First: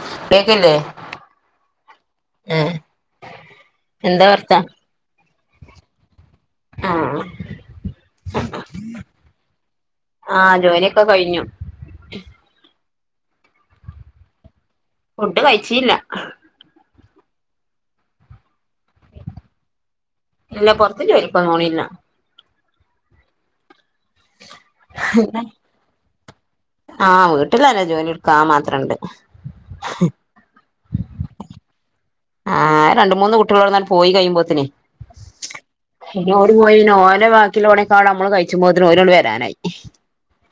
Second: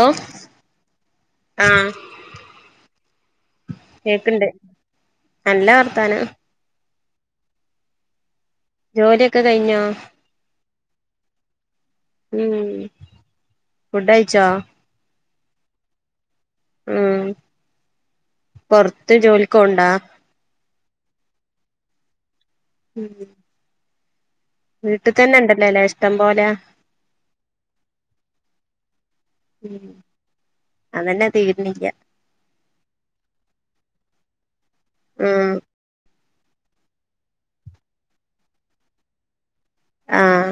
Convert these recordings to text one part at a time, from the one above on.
ഓ കേക്കില്ലേ ആഹ് ആഹ് കേക്ക്ണ്ട് നല്ല വർത്താന ആഹ് ജോലിയൊക്കെ കഴിഞ്ഞോ ഒക്കെ കഴിഞ്ഞു ഉം ഫുഡഴിച്ചോ ഫുഡ് കഴിച്ചില്ല ഉം പൊറത്ത് ജോലിക്കോണ്ടാ ഇല്ല ഇപ്പം പോന്നില്ല ഉം വീട്ടി തന്നെ ഇണ്ടല്ലോല്ലേ ഇഷ്ടം പോലെ ആഹ് വീട്ടില്ലന്നെ ജോലി എടുക്കാ മാത്രംണ്ട് ഉം അതന്നെ തീരുന്നില്ല ആ രണ്ട് മൂന്ന് കുട്ടികളോന്നണ്ട് പോയി കഴിയുമ്പോത്തിനെ ആഹ് പിന്നെഓ പോയിന് ഒലെ ബാക്കിയുള്ളള്ളോടേക്കാ നമ്മള് കഴിച്ചുമ്പോത്തിന് ഓല് വരാനായി ആഹ്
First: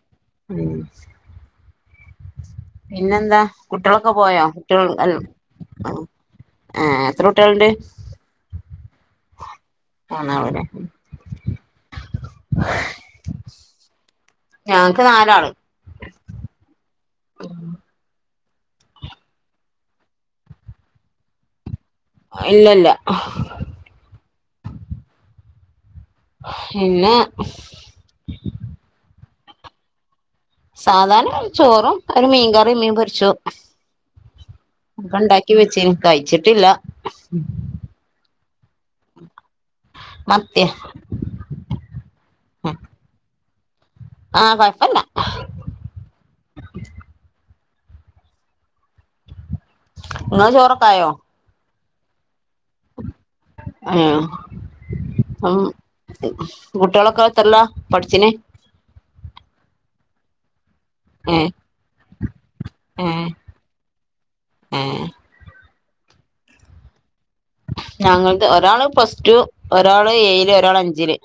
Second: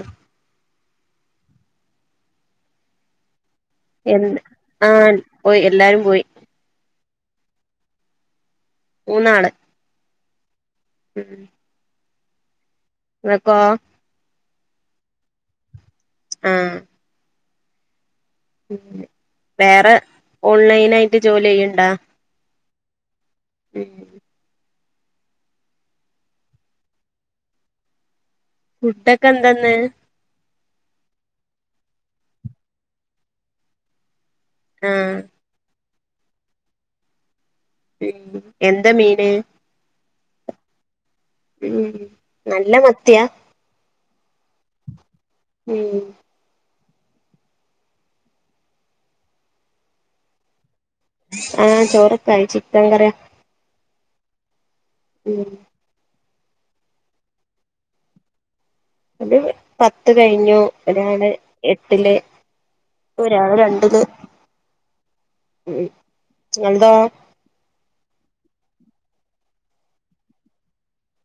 ഉം പിന്നെന്താ കുട്ടികളൊക്കെ എന്ത് പോയോ കുട്ടികൾ ആഹ് പോയി എല്ലാരും പോയി എത്ര കുട്ട്യാള്ണ്ട് മൂന്നാള് മുന്നാള്ലെ [inaudible] ഇങ്ങക്കോ ഞങ്ങക്ക് നാലാള് ആ വേറെ ഓൺലൈൻ ആയിട്ട് ജോലി ചെയ്യാണണ്ടാ ഇല്ലില്ല [inaudible] പിന്നെ ഫുഡൊക്കെ എന്ത്ന്ന് സാധാരണ ചോറും ഒരു മീൻകറിയും മീൻ പൊരിച്ചു ഒക്കെ ആഹ് ഉണ്ടാക്കി വെച്ചേനും കഴിച്ചിട്ടില്ല ഉം എന്ത മീന് മത്തിയ ഉം നല്ല മത്തിയാ ആ കൊയപ്പല്ല ഉം ങ്ങളെ ചോറ് ആ ചോറൊക്കെ ആയി ചിക്കൻ കറിയ ആയാ ഉം കുട്ടികളൊക്കെ എത്രേലാ പഠിച്ചിന് അത് പത്ത് കഴിഞ്ഞു ഒരാള് ഏഹ് എട്ടില് ഏഹ് ഒരാള് രണ്ടില് ഏഹ് ങ്ങൾ തോ ഞങ്ങൾക്ക് ഒരാള് പ്ലസ് ടു ഒരാള് ഏയില് ഒരാള് അഞ്ചില്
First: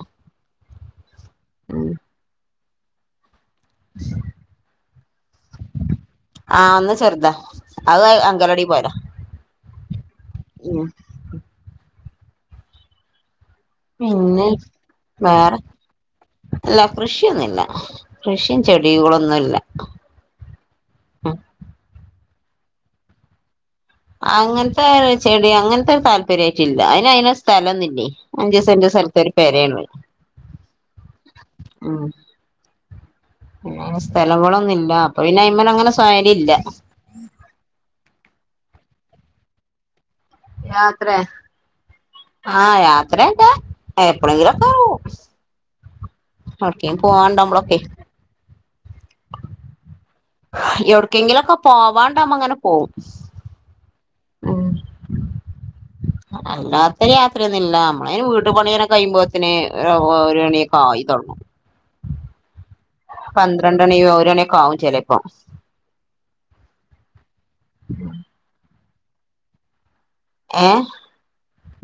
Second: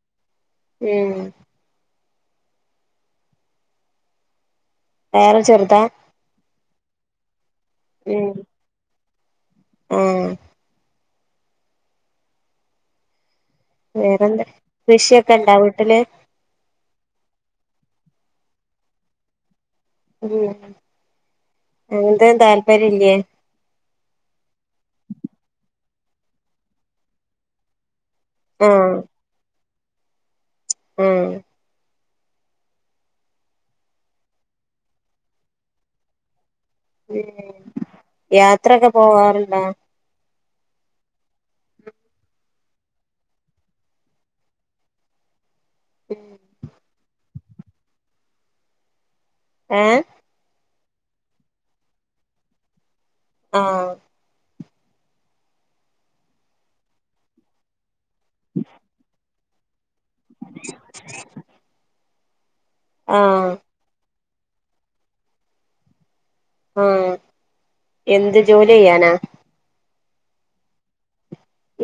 ഉം ഉം വേറെ ചെറുതാ ആഹ് ഒന്ന് ചെറുതാ അത് അങ്കനോടില് പോവലാ ഉം വേറെന്താ പിന്നെ കൃഷിയൊക്കെ ഇണ്ടാ വേറെ വീട്ടില് അലോ കൃഷിയൊന്നുല്ല കൃഷിയും ചെടികളൊന്നുല്ലാ ഉം അങ്ങനത്തെ താല്പര്യം ഇല്യേ താല്പര്യ ആയിട്ടില്ല അയിന് അയിന സ്ഥലംന്നൂല്യേ അഞ്ച് സെന്റ് ആഹ് സ്ഥലത്ത് ഒരു പേരെള്ളൂ ആഹ് ഉം അ സ്ഥലങ്ങളൊന്നില്യ അപ്പൊ പിന്ന അയിന്മേലങ്ങനെ സൗകര്യ ഇല്ല ഉം യാത്രൊക്കെ പോവാറിണ്ടാ യാത്രേ ആഹ് യാത്രക്കെ എപ്പഴെളെലുക്കെ പോകും ഓക്കെ പോവാണ്ട് നമ്മളൊക്കെ ഏഹ് എവിടെക്കെങ്കിലുമൊക്കെ പോവാണ്ടമ്മ ങ്ങനെ പോവും ആഹ് ഉം അല്ലാത്ത യാത്രയൊന്നുല്ലാ നമ്മളയിന് വീട് പണിയനെ കഴിയുമ്പോതേനും ഒരു മണിയൊക്കെ ആയി തൊടങ്ങും ആഹ് പന്ത്രണ്ടണി ഓരോണിയൊക്കെ ആവും ചെലപ്പോ ആഹ് എന്ത് ജോലി ചെയ്യാനാ ഏഹ്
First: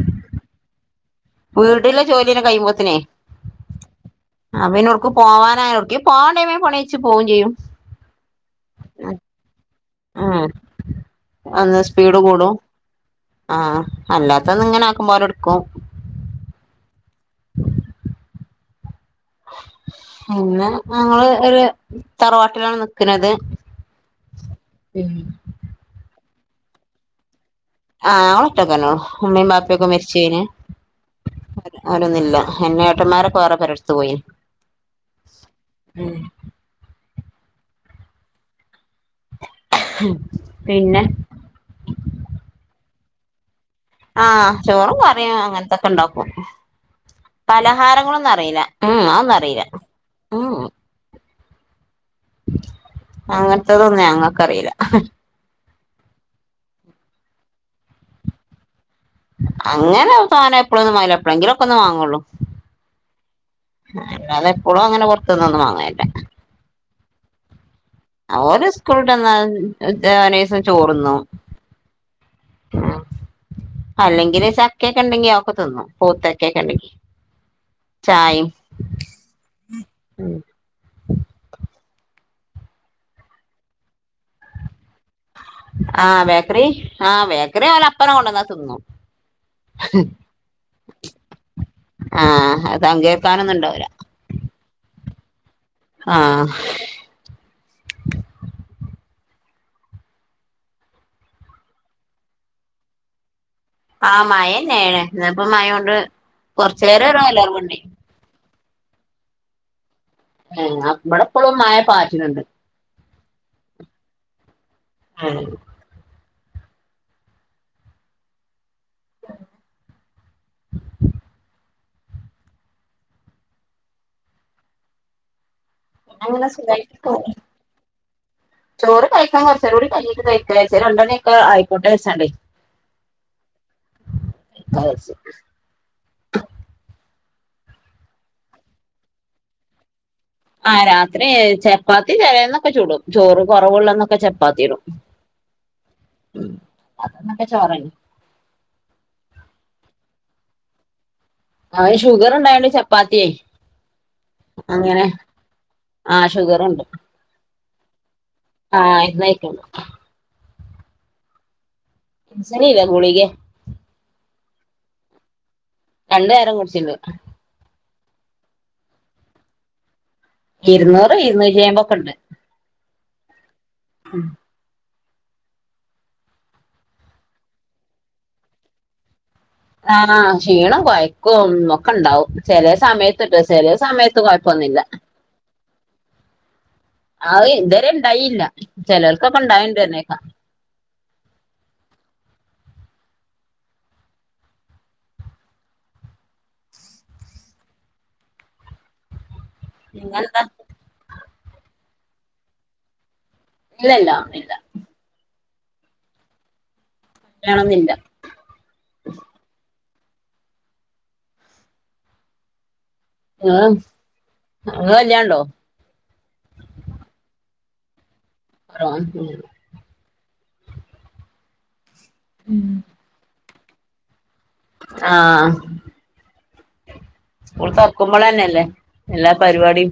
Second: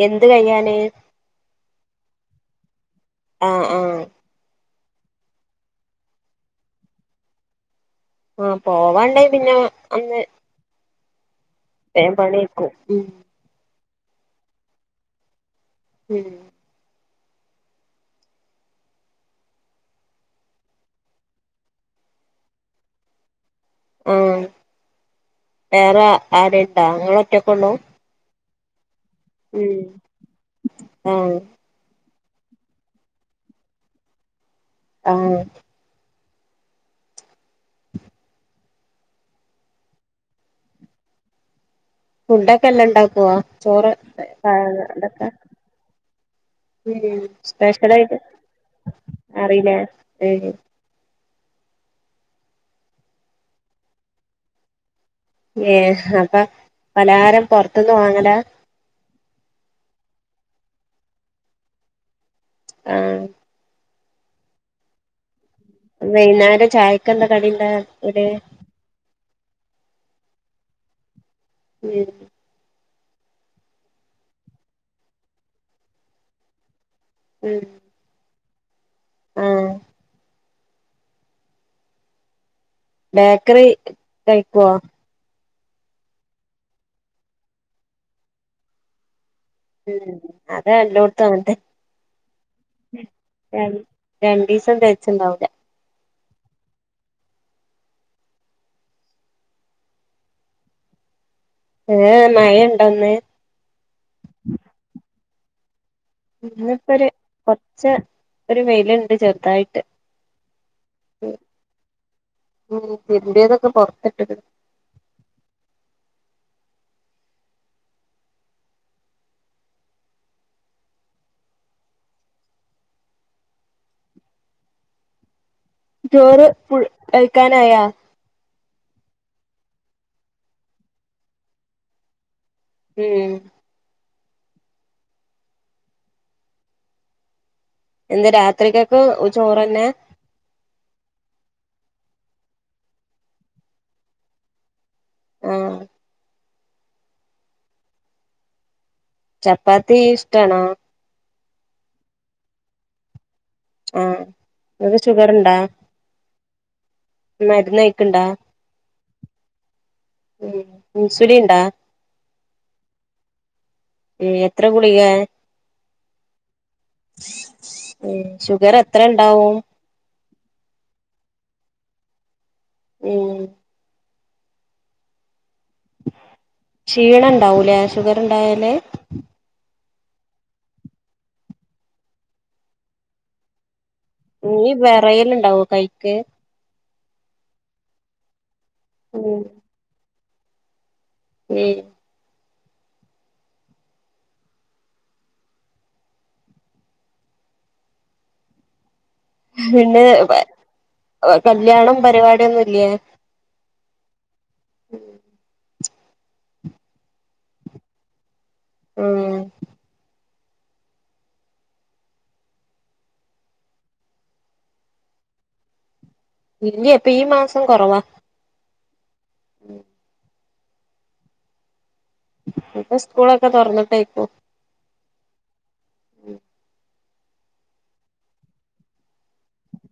എന്ത് കയ്ഞ്ഞാല് വീട്ടിലെ ജോലിയന്നെ കഴിയുമ്പോത്തനെ ആഹ് ആഹ് അവനോർക്ക് പോവാനായോ ഓക്ക പോവാൻ ടൈമേ പണിച്ച് പോവേയും ചെയ്യും ആഹ് പോവാണ്ടേ പിന്നെ അന്ന് അന്ന് വേം സ്പീഡ് കൂടും പണിയെക്കും ഉം ആഹ് അല്ലാത്തന്ന് ഇങ്ങനെ ആക്കുമ്പോ അവര് എടുക്കും ഉം പിന്നെ ഞങ്ങള്ംഒരു തറവാട്ടിലാണ് നിക്കനത് ആഹ് വേറെ ആരും ഇണ്ടാ നിങ്ങള് ഒറ്റൊക്കെ ഉള്ളു ഇട്ടക്കണോ അമ്മേം ബപ്പൊക്കെ മരിച്ചേന് ആഹ് ന്നുല്ല എന്ന ഏട്ടന്മാരൊക്കെ വറെ പെരേട്ത്തു പോയി ആഹ് പിന്നെ ഫുഡൊക്കെ എല്ലാം ഇണ്ടാക്കുവോ ചോറ് ആ ചോറും ഇതൊക്കെ കറിയും അങ്ങനത്തൊക്കെ ഉണ്ടാക്കും ഉം സ്പെഷ്യലായിട്ട് പലഹാരങ്ങളൊന്നും അറിയില്ല ഉം അതൊന്നും അറിയില്ല അറിയില്ലേ ഉം അങ്ങനത്തതൊന്നും ഞങ്ങക്കറിയില്ല ഏഹ് അപ്പൊ പലഹാരം പൊറത്ത്ന്ന വാങ്ങല അങ്ങനെ സാനം എപ്പളും ഒന്ന് വാങ്ങൂല എപ്പളെങ്കിലൊക്കെ ഒന്ന് വാങ്ങുള്ളൂ ആഹ് അല്ലാതെ എപ്പോഴും അങ്ങനെ പൊ വൈന്നേരം ചായക്കെന്താ കടീണ്ടെ ഓര് സ്കൂളിട്ടന്നാ [unintelligible] ചോറുന്നു ഉം ആഹ് അല്ലെങ്കില് ചക്കക്കെ ഇണ്ടെങ്കി അതോക്കെ തിന്നും പോവ്ത്തക്കെക്കെ ഇണ്ടെങ്കി ഉം ചായിം ആഹ് ബേക്കറി കഴിക്കോ? ആഹ് ബേക്കറി ആഹ് ബേക്കറി ഓല് അപ്പന്നെ കൊണ്ടന്ന്ക്കും ഉം അത് എല്ലോട്ത്തും അങ്ങൻത്തെ ആ അത് പങ്കേൽക്കാനൊന്നും രൻ ഉണ്ടാവൂല രണ്ടിസം തേയ്ച്ച്ണ്ടാവൂല ആഹ് ഏഹ് മഴണ്ടന്ന് ആഹ് മഴന്നെണ് ഇന്ന്പ്പോ മഴേണ്ട് ഇന്നിപ്പോ ഒരു കൊർച്ചേരം ഒര് ഒലർവ്വ് ഇണ്ടാഴി കൊറച്ച് ഒരു വെയില്ണ്ട് ചെർതായിട്ട് ഏഹ് ഇബടെപ്പളും മഴ പാറ്റ്ണ് ണ്ട് ഉം തിരുമ്പിയതൊക്കെ പൊറത്തിട്ട്ക്ക്ണ് [unintelligible] ചോറ് അങ്ങനെ ഫുൾ സുഖായിട്ട് പോണ് കഴിക്കാനായാ ചോറ് കഴിക്കാൻ കോർചേരം കൂടി കഴിഞ്ഞിട്ട് കഴിക്ക ചാരിച്ച് രണ്ടെണിയൊക്കെ ആയിക്കോട്ടെ ചാണ്ട് ഉം [unintelligible] എന്താ രാത്രിക്കൊക്കും ചോറെന്നെ ആഹ് രാത്രി ചപ്പാത്തി ചേലെന്നൊക്കെ ചുടും ചോറ് കോറവ്ള്ളന്നൊക്കെ ചപ്പാത്തി ഇടും ആഹ് ഉം അതന്നൊക്കെ ചോറന്നെ ചപ്പാത്തി ഇഷ്ടാണോ? ആഹ് ഷുഗറ് ണ്ടായൊണ്ട് ചപ്പാത്തി ആയി ആഹ് നിങ്ങക്ക് അങ്ങനെ ഷുഗർ ഇണ്ടാ ആഹ് ഷുഗറ്ണ്ട് മരുന്ന് കഴിക്ക്ണ്ടാ ആഹ് ഇന്നയ്ട്ടോള്ളു ഇൻസുലിൻ ണ്ടാ? [unintelligible] ഗുളികേ ഉം എത്ര ഗുളിക? രണ്ടു നേരം [unintelligible] ഉം ഷുഗർ എത്ര ഇണ്ടാവും ഇരുന്നൂറ് ഇരുന്നൂറ്റി അയ്മ്പതൊക്കെണ്ട് ഉം ഉം ക്ഷീണം ഉണ്ടാവൂലേ ഷുഗറിണ്ടായാല് ആഹ് ക്ഷീണം കൊയക്കൊന്ന് ഒക്കെ ഇണ്ടാവും ചെല സമയത്ത്ട്ടോ ചെല സമയത്ത് നീ കൊഴപ്പൊന്നുല്ല വിറയല് ഇണ്ടാവോ കൈക്ക് ആ ഇതുവരെ ഉണ്ടായില്ല ചിലർക്കൊക്കെ ഇണ്ടായിണ്ട് പർഞ്ഞേക്കാ ഉം പിന്നെ നിങ്ങൾതാ കല്യാണം പരിപാടിയൊന്നുംല്ലേ ഇല്ലില്ല ഇല്ല ഉം ല്ലണന്നില്ല ആഹ് ആഹ് അങ്ങല്യാണ്ടോ ഇല്ലേ അപ്പൊ ഈ മാസം കുറവാ ഉം ഇപ്പൊ സ്കൂളൊക്കെ തുറന്നിട്ടേയിക്കോ ആഹ് സ്കൂള് തുറക്കുമ്പോളന്നെയല്ലേ എല്ലാ പരിപാടിയും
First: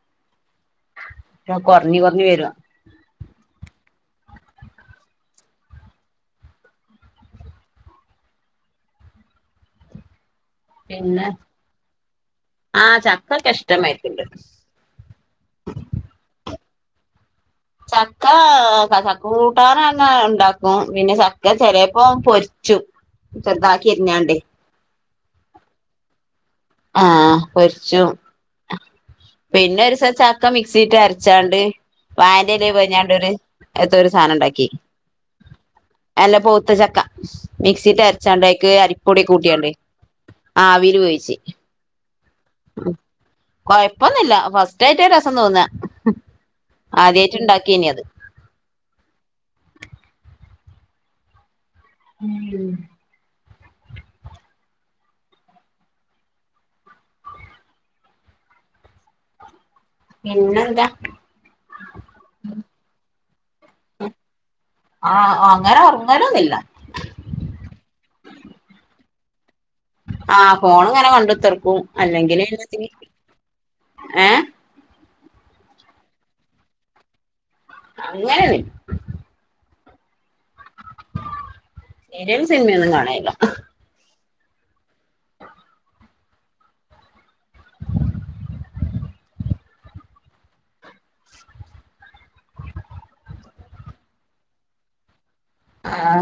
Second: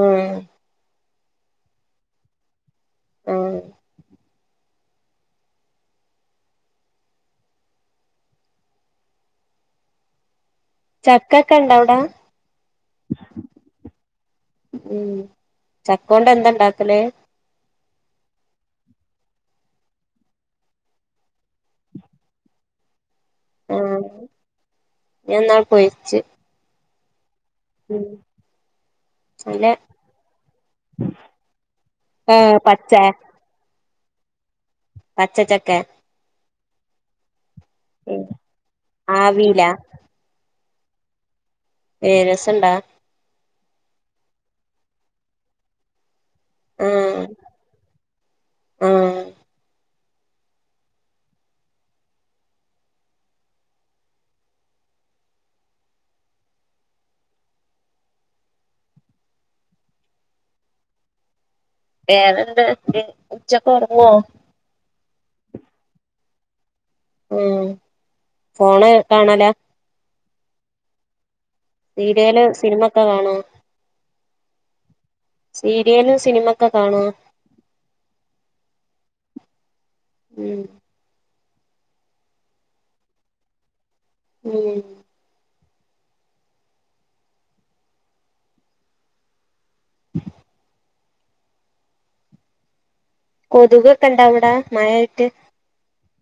ആഹ് കുറഞ്ഞ് കുറഞ്ഞ് വരുവാ ആഹ് പിന്നെ ചക്കൊക്കെണ്ടോ അവിടെ ആ ചക്കൊക്കെ ഇഷ്ടമായിട്ടുണ്ട് ഉം ചക്കോണ്ട് എന്താ ഇണ്ടാ ക്കല് ചക്കാ ച ചക്ക കൂട്ടാനന്നെ ഇണ്ടാക്കും പിന്നെ ച ക്ക ചെലേപ്പോ പൊരിച്ചും ചെറ്താക്കി ആഹ് എര്ഞ്ഞാണ്ടെ ഞാൻ ഇന്നാള് പൊരിച്ച് ആഹ് ഉം പൊരിച്ചും ആഹ് നല്ല പിന്നെ ഒരൂസം ചക്ക മിക്സീട്ട് അരച്ചാണ്ട് ഏഹ് വാഴന്റെലേ പച്ച പൊയിഞ്ഞാണ്ടൊര് ഏതോ ഒരു സാധനം ഉണ്ടാക്കി പച്ച ചക്ക പഴുത്തച്ചക്ക മിക്സീട്ട് അരച്ചണ്ടേക്ക് അരിപ്പൊടി ആവീലാ കൂട്ടിയണ്ട് ആ ആവിൽ വേവിച്ച് ഏ രസൊണ്ട കൊഴപ്പൊന്നുമില്ല ഫസ്റ്റായിട്ട് രസം തോന്നാ ആഹ് ആദ്യായിട്ടുണ്ടാക്കിയനി അത് ആഹ് ഉം പിന്നെന്താ വേറെന്ത് ഉച്ചൊക്ക് ഉറങ്ങുവോ ആ അങ്ങനെ ഉറങ്ങലൊന്നുമില്ല ഉം ഫോണ് കാണല ആ ഫോൺ ഇങ്ങനെ കണ്ടു തീർക്കും അല്ലെങ്കിൽ സീരിയല് സിനിമൊക്കെ കാണോ [unintelligible] ഏ സീരിയലും സിനിമൊക്കെ കാണുവ അങ്ങനെയൊന്നൂല ഉം സിരിയലും സിനിമയൊന്നും കാണണില്ല ഉം [unintelligible] കൊതുകൊക്കെ ഇണ്ടാ അവിട മഴയായിട്ട് ആ